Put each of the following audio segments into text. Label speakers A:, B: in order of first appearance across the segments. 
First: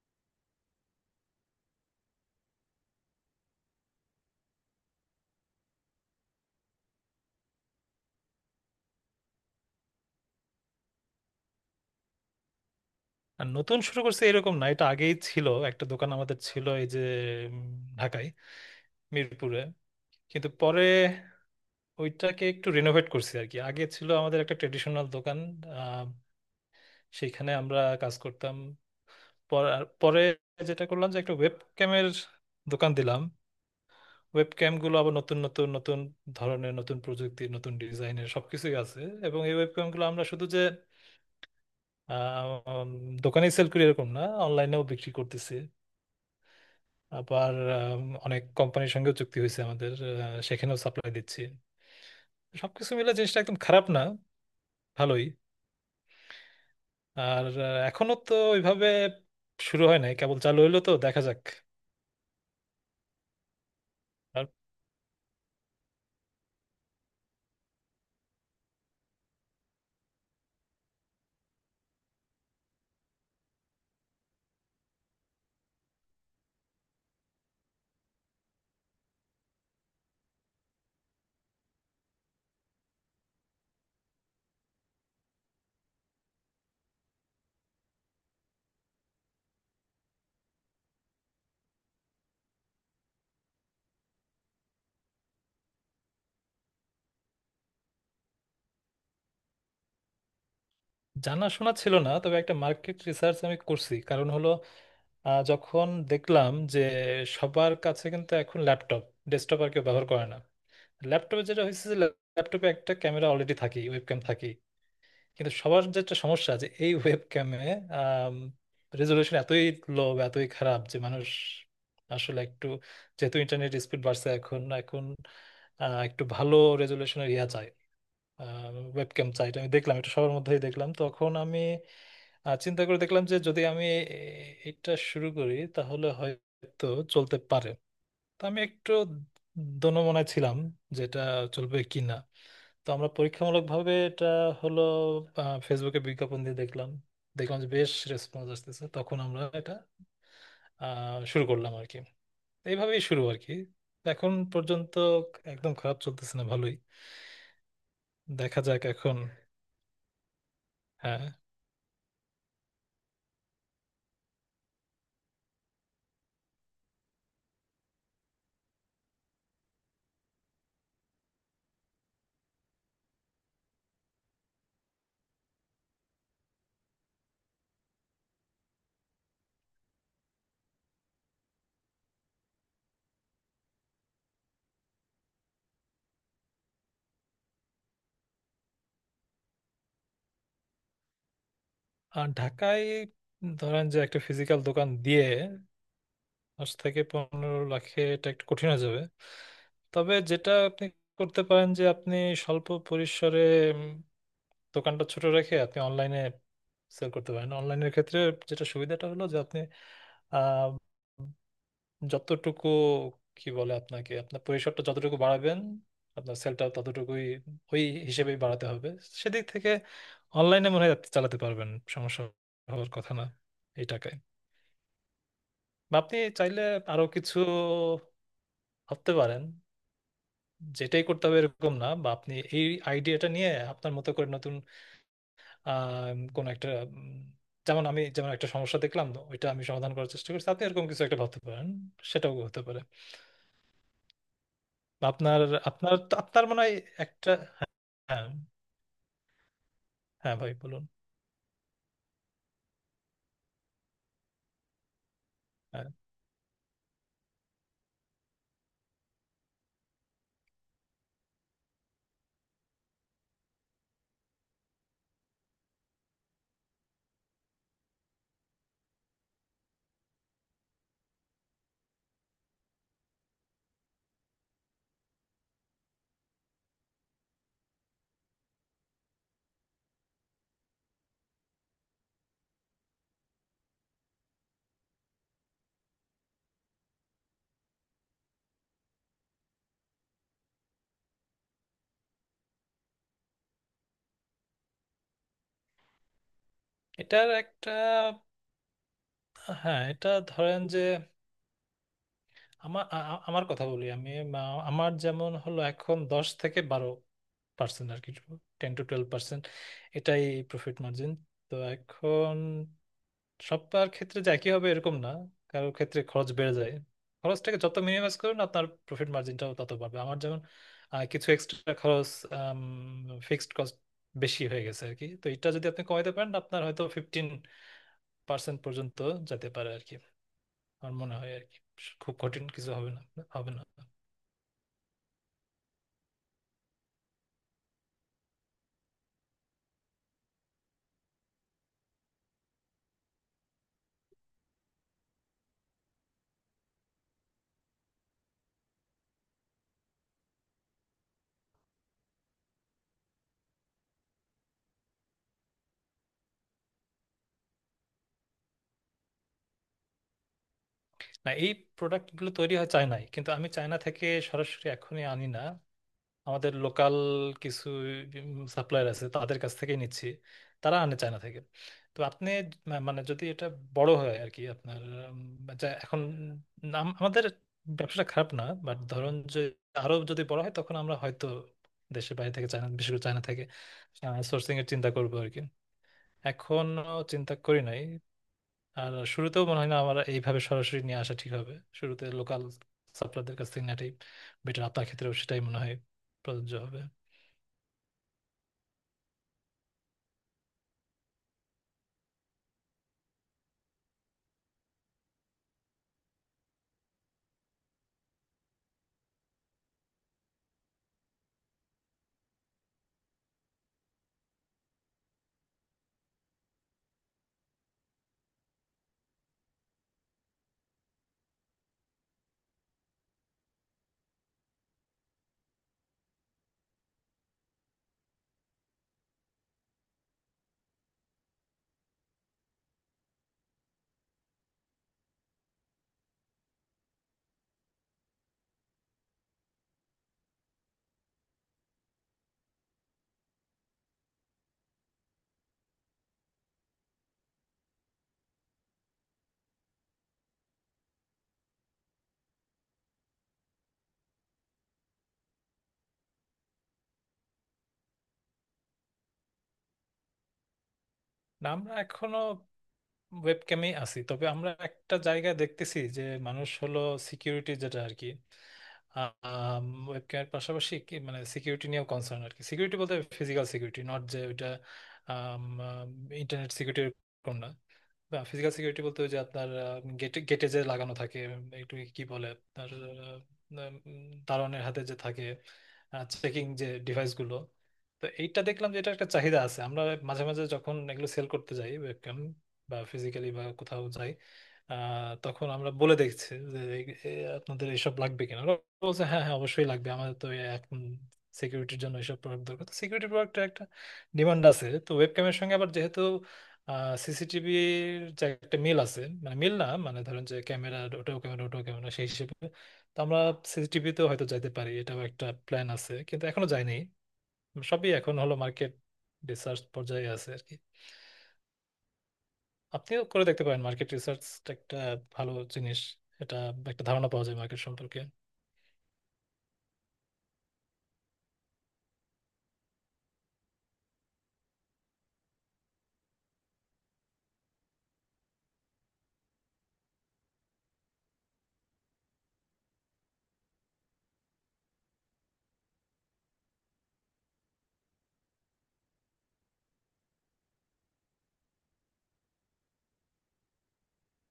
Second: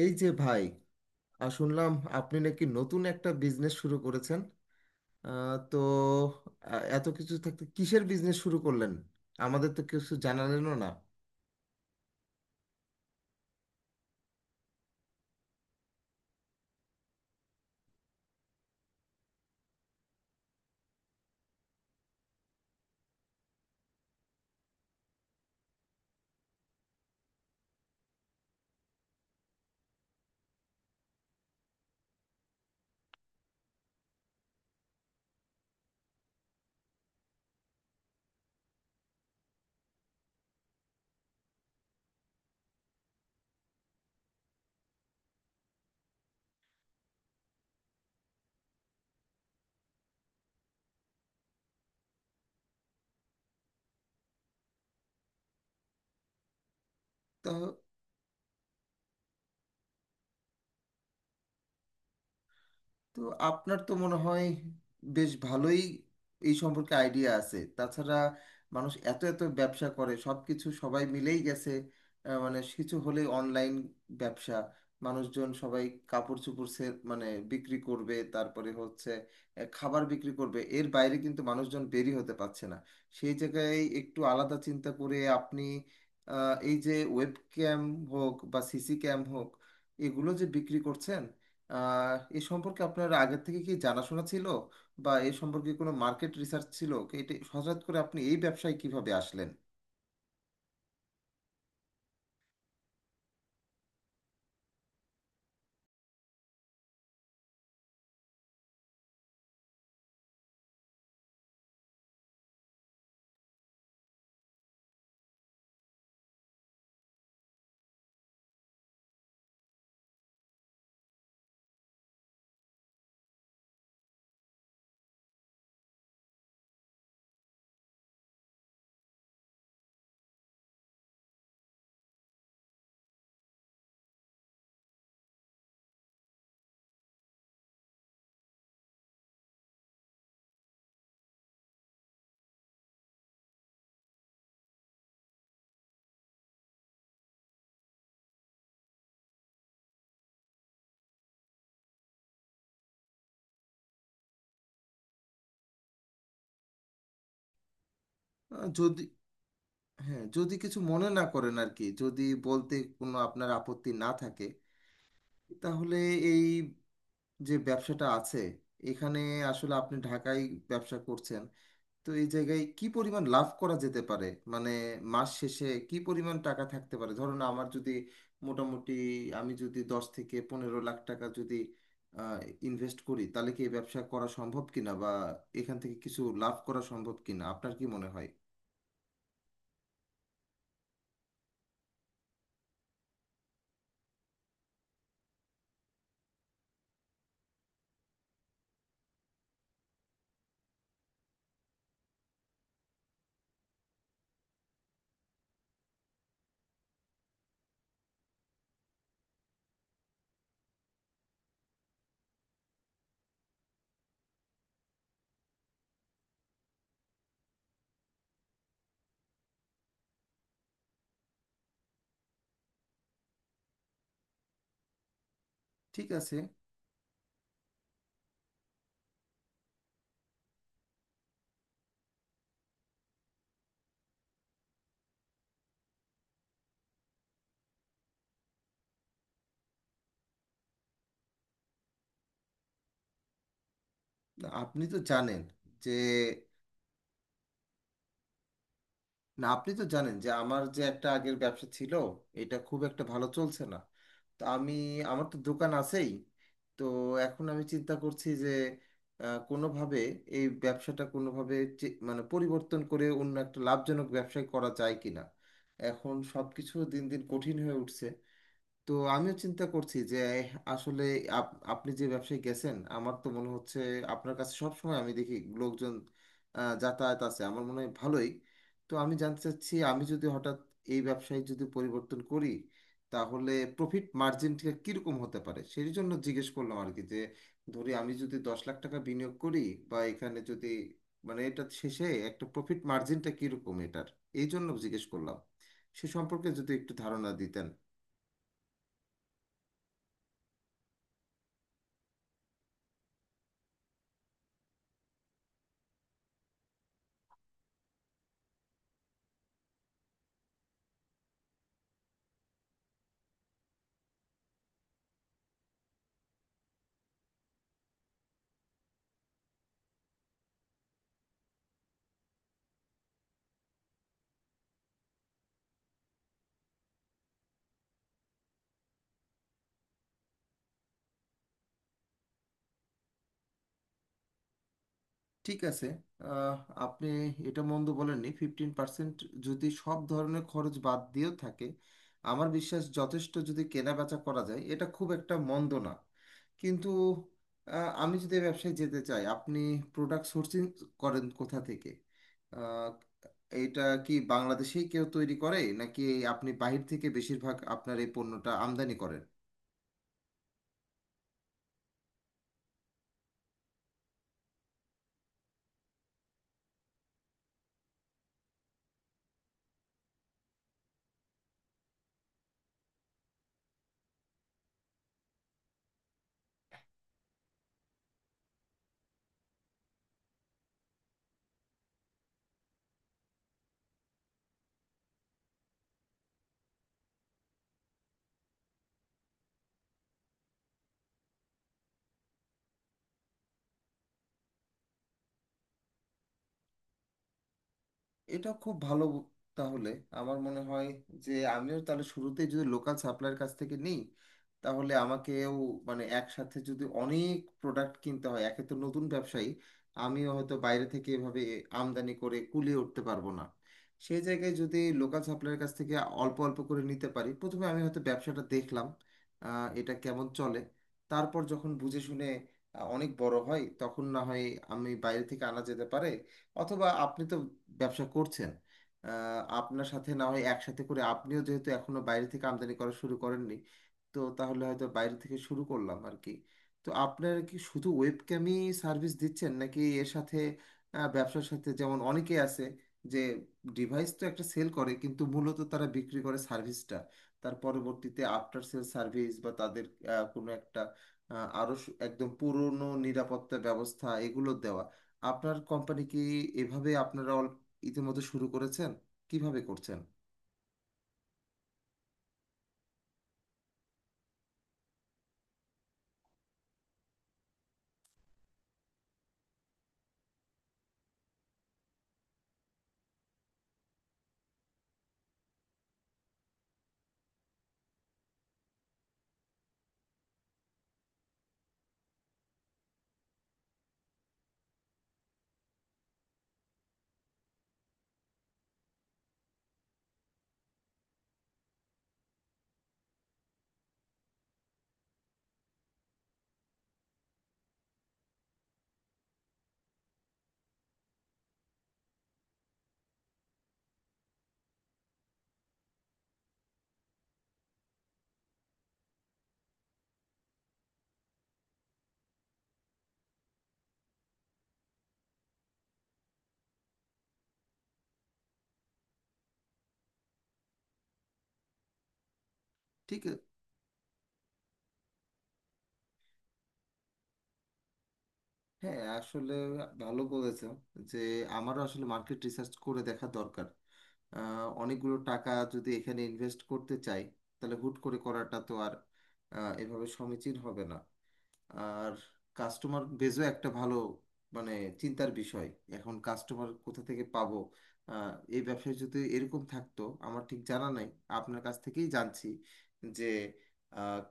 A: এই যে ভাই, শুনলাম আপনি নাকি নতুন একটা বিজনেস শুরু করেছেন। আহ, তো এত কিছু থাকতে কিসের বিজনেস শুরু করলেন? আমাদের তো কিছু জানালেনও
B: আর নতুন শুরু করছে এরকম না, এটা আগেই ছিল। একটা দোকান আমাদের ছিল এই যে উম, ঢাকায়, মিরপুরে। কিন্তু পরে ওইটাকে একটু রিনোভেট করছি আর কি। আগে ছিল আমাদের একটা ট্রেডিশনাল দোকান, আহ, সেইখানে আমরা কাজ করতাম। আর পরে যেটা করলাম যে একটা ওয়েব ক্যামের দোকান দিলাম। ওয়েব ক্যামগুলো আবার নতুন নতুন নতুন ধরনের, নতুন প্রযুক্তির, নতুন ডিজাইনের সবকিছুই আছে। এবং এই ওয়েব ক্যামগুলো আমরা শুধু যে আহ, উম, দোকানেই সেল করি এরকম না, অনলাইনেও বিক্রি করতেছি। আবার অনেক কোম্পানির সঙ্গেও চুক্তি হয়েছে আমাদের, সেখানেও সাপ্লাই দিচ্ছি। সবকিছু মিলে জিনিসটা একদম খারাপ না, ভালোই। আর
A: না।
B: এখনো তো ওইভাবে শুরু হয় নাই, কেবল চালু হইলো, তো দেখা যাক।
A: তো আপনার তো মনে হয়
B: আর
A: বেশ ভালোই এই সম্পর্কে আইডিয়া আছে। তাছাড়া মানুষ এত এত ব্যবসা করে, সব কিছু সবাই মিলেই গেছে। মানে কিছু হলেই অনলাইন ব্যবসা, মানুষজন সবাই কাপড় চোপড় সে মানে বিক্রি করবে, তারপরে হচ্ছে খাবার বিক্রি করবে। এর বাইরে কিন্তু মানুষজন বেরি হতে পারছে না। সেই জায়গায় একটু আলাদা চিন্তা করে আপনি এই যে ওয়েব ক্যাম হোক বা সিসি ক্যাম হোক, এগুলো যে বিক্রি করছেন, এ সম্পর্কে আপনার আগের থেকে কি জানাশোনা ছিল? বা এ সম্পর্কে কোনো মার্কেট রিসার্চ ছিল? এটা হঠাৎ করে আপনি এই ব্যবসায় কিভাবে আসলেন?
B: জানাশোনা ছিল না, তবে একটা মার্কেট রিসার্চ আমি করছি। কারণ হলো, যখন দেখলাম যে সবার কাছে কিন্তু এখন ল্যাপটপ, ডেস্কটপ আর কেউ ব্যবহার করে না। ল্যাপটপে যেটা হয়েছে যে ল্যাপটপে একটা ক্যামেরা অলরেডি থাকেই, ওয়েবক্যাম থাকেই। কিন্তু সবার যে একটা সমস্যা আছে এই ওয়েব ক্যামে, রেজলিউশন এতই লো, এতই খারাপ যে মানুষ আসলে একটু, যেহেতু ইন্টারনেট স্পিড বাড়ছে এখন, একটু ভালো রেজলিউশনের ইয়া চাই, ওয়েব ক্যাম চাই। এটা আমি দেখলাম, এটা সবার মধ্যেই দেখলাম। তখন আমি চিন্তা করে দেখলাম যে যদি আমি এটা শুরু করি তাহলে হয়তো চলতে পারে। তো আমি একটু দোনো মনে ছিলাম যেটা চলবে কিনা। তো আমরা পরীক্ষামূলকভাবে এটা হলো ফেসবুকে বিজ্ঞাপন দিয়ে দেখলাম, দেখলাম যে বেশ রেসপন্স আসতেছে। তখন আমরা এটা শুরু করলাম আর কি। এইভাবেই শুরু আর কি। এখন পর্যন্ত একদম খারাপ চলতেছে না, ভালোই। দেখা
A: আহ,
B: যাক
A: যদি
B: এখন।
A: হ্যাঁ, যদি কিছু মনে না
B: হ্যাঁ।
A: করেন আর কি, যদি বলতে কোনো আপনার আপত্তি না থাকে, তাহলে এই যে ব্যবসাটা আছে এখানে, আসলে আপনি ঢাকায় ব্যবসা করছেন, তো এই জায়গায় কি পরিমাণ লাভ করা যেতে পারে? মানে মাস শেষে কি পরিমাণ টাকা থাকতে পারে? ধরুন আমার যদি মোটামুটি, আমি যদি 10 থেকে 15 লাখ টাকা যদি ইনভেস্ট করি, তাহলে কি এই ব্যবসা করা সম্ভব কিনা বা এখান থেকে কিছু লাভ করা সম্ভব কিনা, আপনার কি মনে হয়?
B: আর ঢাকায় ধরেন যে একটা ফিজিক্যাল দোকান দিয়ে 10 থেকে 15 লাখে এটা একটু কঠিন হয়ে যাবে। তবে যেটা আপনি করতে পারেন, যে আপনি স্বল্প পরিসরে দোকানটা ছোট রেখে আপনি অনলাইনে সেল করতে পারেন। অনলাইনের ক্ষেত্রে যেটা সুবিধাটা হলো যে আপনি আহ, যতটুকু, কি বলে, আপনাকে আপনার পরিসরটা যতটুকু বাড়াবেন আপনার সেলটা ততটুকুই ওই হিসেবেই বাড়াতে হবে। সেদিক থেকে অনলাইনে মনে হয় আপনি চালাতে পারবেন, সমস্যা হওয়ার কথা না এই টাকায়। বা
A: ঠিক
B: আপনি
A: আছে।
B: চাইলে আরো কিছু ভাবতে পারেন। যেটাই করতে হবে এরকম না, বা আপনি এই আইডিয়াটা নিয়ে আপনার মতো করে নতুন আহ কোন একটা উম, যেমন আমি যেমন একটা সমস্যা দেখলাম ওইটা আমি সমাধান করার চেষ্টা করছি, আপনি এরকম কিছু একটা ভাবতে পারেন। সেটাও হতে পারে।
A: আপনি তো
B: বা
A: জানেন
B: আপনার
A: যে
B: আপনার আপনার মনে হয় একটা, হ্যাঁ।
A: না, আপনি তো জানেন যে
B: হ্যাঁ ভাই
A: আমার যে
B: বলুন।
A: একটা আগের ব্যবসা ছিল, এটা খুব একটা ভালো চলছে না। তো আমি, আমার তো দোকান
B: হ্যাঁ।
A: আছেই। তো এখন আমি চিন্তা করছি যে কোনোভাবে এই ব্যবসাটা কোনোভাবে মানে পরিবর্তন করে অন্য একটা লাভজনক ব্যবসায় করা যায় কিনা। এখন সব কিছু দিন দিন কঠিন হয়ে উঠছে। তো আমিও চিন্তা করছি যে আসলে আপনি যে ব্যবসায় গেছেন আমার তো মনে হচ্ছে আপনার কাছে সব সময় আমি দেখি লোকজন যাতায়াত আছে, আমার মনে হয় ভালোই। তো আমি জানতে চাচ্ছি, আমি যদি হঠাৎ এই ব্যবসায় যদি পরিবর্তন করি, তাহলে প্রফিট মার্জিনটা কীরকম হতে পারে, সেই জন্য জিজ্ঞেস করলাম আর কি। যে ধরি আমি যদি 10 লাখ টাকা বিনিয়োগ করি, বা এখানে যদি, মানে এটা শেষে একটা প্রফিট মার্জিনটা কীরকম এটার, এই জন্য জিজ্ঞেস করলাম। সে সম্পর্কে যদি একটু
B: এটার
A: ধারণা দিতেন।
B: একটা, হ্যাঁ, এটা ধরেন যে, আমার আমার কথা বলি। আমি আমার যেমন হলো এখন 10 থেকে 12% আর কি, 10 to 12%, এটাই প্রফিট মার্জিন। তো এখন সবার ক্ষেত্রে যে একই হবে এরকম না, কারোর ক্ষেত্রে খরচ বেড়ে যায়। খরচটাকে যত মিনিমাইজ করুন আপনার প্রফিট মার্জিনটাও তত বাড়বে। আমার যেমন কিছু এক্সট্রা খরচ, ফিক্সড কস্ট বেশি হয়ে গেছে আর কি। তো এটা যদি আপনি কমাতে পারেন আপনার হয়তো 15% পর্যন্ত যেতে পারে আর কি। আমার মনে হয় আর কি, খুব কঠিন কিছু হবে না, হবে না।
A: ঠিক আছে। আহ, আপনি এটা মন্দ বলেননি। 15% যদি সব ধরনের খরচ বাদ দিয়েও থাকে, আমার বিশ্বাস যথেষ্ট যদি কেনাবেচা করা যায়, এটা খুব একটা মন্দ না। কিন্তু আমি যদি এ ব্যবসায় যেতে চাই, আপনি প্রোডাক্ট সোর্সিং করেন কোথা থেকে? আহ, এটা কি বাংলাদেশেই কেউ তৈরি করে, নাকি আপনি বাহির থেকে বেশিরভাগ আপনার এই পণ্যটা আমদানি করেন?
B: না, এই প্রোডাক্টগুলো তৈরি হয় চায়নায়, কিন্তু আমি চায়না থেকে সরাসরি এখনই আনি না। আমাদের লোকাল কিছু সাপ্লায়ার আছে, তাদের কাছ থেকে নিচ্ছি। তারা আনে চায়না থেকে। তো আপনি মানে যদি এটা বড় হয় আর কি আপনার, যা এখন নাম, আমাদের ব্যবসাটা খারাপ না, বাট ধরুন যে আরো যদি বড় হয় তখন আমরা হয়তো দেশের বাইরে থেকে, চায়না, বিশেষ করে চায়না থেকে সোর্সিং এর চিন্তা করবো আর কি। এখনো চিন্তা করি নাই। আর শুরুতেও মনে হয় না আমার এইভাবে সরাসরি নিয়ে আসা ঠিক হবে। শুরুতে লোকাল সাপ্লায়ারদের কাছ থেকে নেওয়াটাই বেটার। আপনার ক্ষেত্রেও সেটাই মনে হয় প্রযোজ্য হবে।
A: এটা খুব ভালো। তাহলে আমার মনে হয় যে আমিও তাহলে শুরুতেই যদি লোকাল সাপ্লায়ার কাছ থেকে নিই, তাহলে আমাকেও মানে একসাথে যদি অনেক প্রোডাক্ট কিনতে হয়, একে তো নতুন ব্যবসায়ী, আমিও হয়তো বাইরে থেকে এভাবে আমদানি করে কুলিয়ে উঠতে পারবো না। সেই জায়গায় যদি লোকাল সাপ্লায়ার কাছ থেকে অল্প অল্প করে নিতে পারি, প্রথমে আমি হয়তো ব্যবসাটা দেখলাম এটা কেমন চলে। তারপর যখন বুঝে শুনে অনেক বড় হয় তখন না হয় আমি বাইরে থেকে আনা যেতে পারে। অথবা আপনি তো ব্যবসা করছেন, আপনার সাথে না হয় একসাথে করে, আপনিও যেহেতু এখনো বাইরে থেকে আমদানি করা শুরু করেননি, তো তাহলে হয়তো বাইরে থেকে শুরু করলাম আর কি। তো আপনারা কি শুধু ওয়েবক্যামই সার্ভিস দিচ্ছেন, নাকি এর সাথে ব্যবসার সাথে যেমন অনেকেই আছে যে ডিভাইস তো একটা সেল করে কিন্তু মূলত তারা বিক্রি করে সার্ভিসটা, তার পরবর্তীতে আফটার সেল সার্ভিস বা তাদের আহ, কোনো একটা আহ, আরো সু- একদম পুরনো নিরাপত্তা ব্যবস্থা এগুলো দেওয়া, আপনার কোম্পানি কি এভাবে আপনারা ইতিমধ্যে শুরু করেছেন? কিভাবে করছেন?
B: না, আমরা এখনো ওয়েবক্যামে আছি। তবে আমরা একটা জায়গায় দেখতেছি যে মানুষ হলো সিকিউরিটি, যেটা আর কি, ওয়েবক্যামের পাশাপাশি কি মানে সিকিউরিটি নিয়েও কনসার্ন আর কি। সিকিউরিটি বলতে ফিজিক্যাল সিকিউরিটি, নট যে ওইটা ইন্টারনেট সিকিউরিটি, না, ফিজিক্যাল সিকিউরিটি বলতে ওই যে আপনার গেটে গেটে যে লাগানো থাকে, একটু কি বলে আপনার উম, দারোয়ানের হাতে যে থাকে, চেকিং যে ডিভাইস গুলো তো এইটা দেখলাম যে এটা একটা চাহিদা আছে। আমরা মাঝে মাঝে যখন এগুলো সেল করতে যাই, ওয়েবক্যাম বা ফিজিক্যালি বা কোথাও যাই, তখন আমরা বলে দেখছি যে এ আপনাদের এইসব লাগবে কিনা, ওরা বলছে হ্যাঁ হ্যাঁ অবশ্যই লাগবে আমাদের তো এখন সিকিউরিটির জন্য এইসব প্রোডাক্ট দরকার। তো সিকিউরিটি প্রোডাক্টের একটা ডিমান্ড আছে। তো ওয়েবক্যামের সঙ্গে আবার যেহেতু সিসিটিভির যে একটা মিল আছে, মানে মিল না, মানে ধরেন যে ক্যামেরা, ওটাও ক্যামেরা, ওটাও ক্যামেরা, সেই হিসেবে তো আমরা সিসিটিভিতেও হয়তো যাইতে পারি, এটাও একটা প্ল্যান আছে, কিন্তু এখনো যাইনি। সবই এখন হলো মার্কেট রিসার্চ পর্যায়ে আছে আর কি। আপনিও
A: ঠিক
B: করে
A: আছে।
B: দেখতে পারেন মার্কেট রিসার্চ, একটা ভালো জিনিস এটা, একটা ধারণা পাওয়া যায় মার্কেট সম্পর্কে।
A: হ্যাঁ, আসলে ভালো বলেছেন যে আমারও আসলে মার্কেট রিসার্চ করে দেখা দরকার। অনেকগুলো টাকা যদি এখানে ইনভেস্ট করতে চাই তাহলে হুট করে করাটা তো আর এভাবে সমীচীন হবে না। আর কাস্টমার বেজও একটা ভালো মানে চিন্তার বিষয়। এখন কাস্টমার কোথা থেকে পাবো? এই ব্যবসায় যদি এরকম থাকতো, আমার ঠিক জানা নাই, আপনার কাছ থেকেই জানছি যে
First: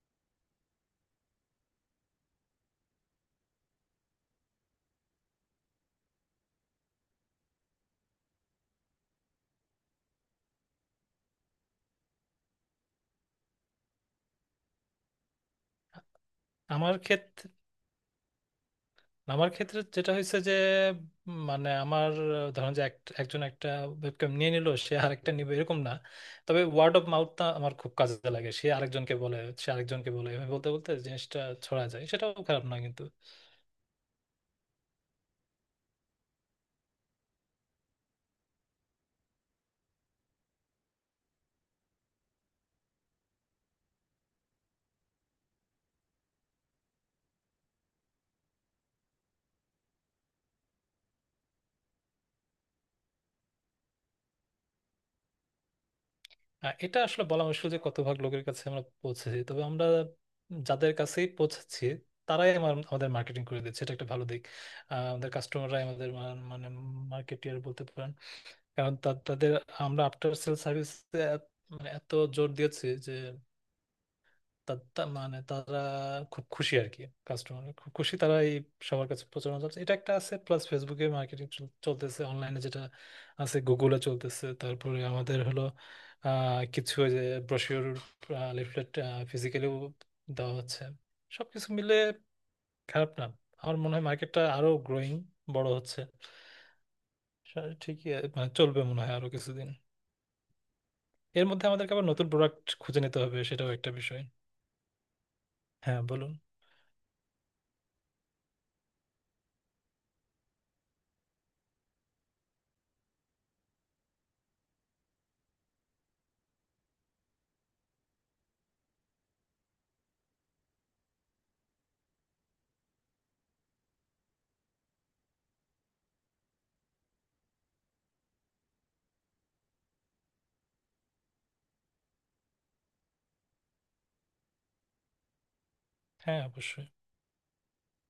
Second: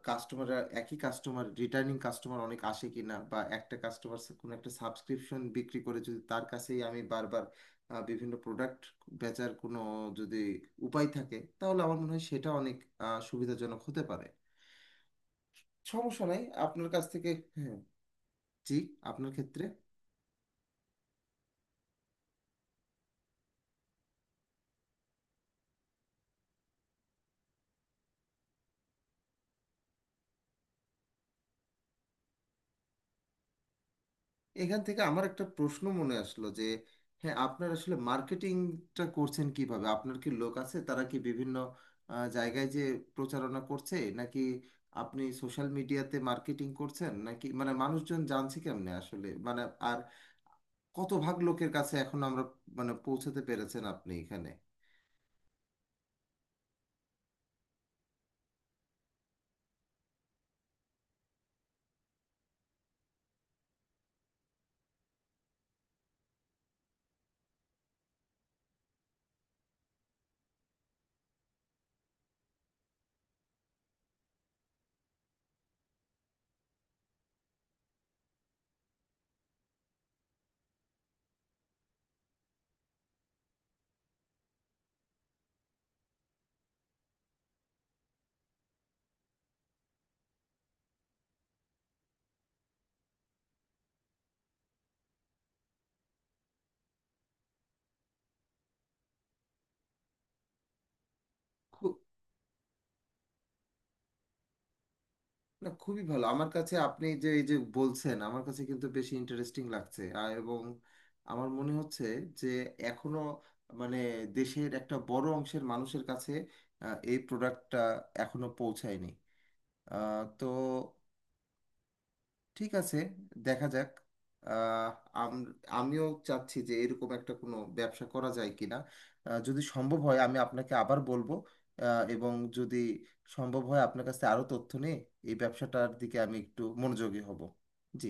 A: কাস্টমার, একই কাস্টমার, রিটার্নিং কাস্টমার অনেক আসে কিনা, বা একটা কাস্টমার কোনো একটা সাবস্ক্রিপশন বিক্রি করে যদি তার কাছেই আমি বারবার বিভিন্ন প্রোডাক্ট বেচার কোনো যদি উপায় থাকে, তাহলে আমার মনে হয় সেটা অনেক সুবিধাজনক হতে পারে। সমস্যা নাই আপনার
B: আমার
A: কাছ থেকে।
B: ক্ষেত্রে
A: হ্যাঁ। জি। আপনার
B: আমার
A: ক্ষেত্রে।
B: ক্ষেত্রে যেটা হয়েছে যে মানে আমার ধরেন যে একজন একটা ওয়েবক্যাম নিয়ে নিল সে আরেকটা নিবে এরকম না। তবে ওয়ার্ড অফ মাউথটা আমার খুব কাজে লাগে। সে আরেকজনকে বলে, সে আরেকজনকে বলে, এভাবে বলতে বলতে জিনিসটা ছড়া যায়, সেটাও খারাপ না কিন্তু।
A: এখান থেকে আমার একটা প্রশ্ন মনে আসলো যে, হ্যাঁ, আপনার আসলে মার্কেটিংটা করছেন কিভাবে? আপনার কি লোক আছে, তারা কি বিভিন্ন জায়গায় যে প্রচারণা করছে, নাকি আপনি সোশ্যাল মিডিয়াতে মার্কেটিং করছেন, নাকি মানে মানুষজন জানছে কেমনে আসলে মানে, আর কত ভাগ লোকের কাছে এখন আমরা মানে পৌঁছাতে পেরেছেন আপনি এখানে?
B: এটা আসলে বলা মুশকিল যে কত ভাগ লোকের কাছে আমরা পৌঁছেছি। তবে আমরা যাদের কাছেই পৌঁছেছি তারাই আমাদের মার্কেটিং করে দিচ্ছে, এটা একটা ভালো দিক। আমাদের কাস্টমাররাই আমাদের মানে মার্কেটিয়ার বলতে পারেন। কারণ তাদের আমরা আফটার সেল সার্ভিস মানে এত জোর দিয়েছি, তা মানে তারা খুব খুশি আর কি। কাস্টমার খুব খুশি, তারা এই সবার কাছে প্রচারণা চলছে, এটা একটা আছে। প্লাস ফেসবুকে মার্কেটিং চলতেছে, অনলাইনে যেটা আছে, গুগলে চলতেছে। তারপরে আমাদের হলো কিছু ওই যে ব্রোশিওর, লিফলেট ফিজিক্যালিও দেওয়া হচ্ছে। সবকিছু মিলে খারাপ না। আমার মনে হয় মার্কেটটা আরো গ্রোয়িং, বড় হচ্ছে। ঠিকই মানে চলবে মনে হয় আরো কিছুদিন। এর মধ্যে আমাদেরকে আবার নতুন প্রোডাক্ট খুঁজে নিতে হবে, সেটাও একটা বিষয়।
A: না, খুবই
B: হ্যাঁ
A: ভালো।
B: বলুন।
A: আমার কাছে আপনি যে এই যে বলছেন, আমার কাছে কিন্তু বেশি ইন্টারেস্টিং লাগছে। আর এবং আমার মনে হচ্ছে যে এখনো মানে দেশের একটা বড় অংশের মানুষের কাছে এই প্রোডাক্টটা এখনো পৌঁছায়নি। আহ, তো ঠিক আছে, দেখা যাক। আহ, আম- আমিও চাচ্ছি যে এরকম একটা কোনো ব্যবসা করা যায় কিনা। যদি সম্ভব হয় আমি আপনাকে আবার বলবো। এবং যদি সম্ভব হয় আপনার কাছে আরো তথ্য নিয়ে এই ব্যবসাটার দিকে আমি
B: হ্যাঁ
A: একটু
B: অবশ্যই।
A: মনোযোগী হব। জি।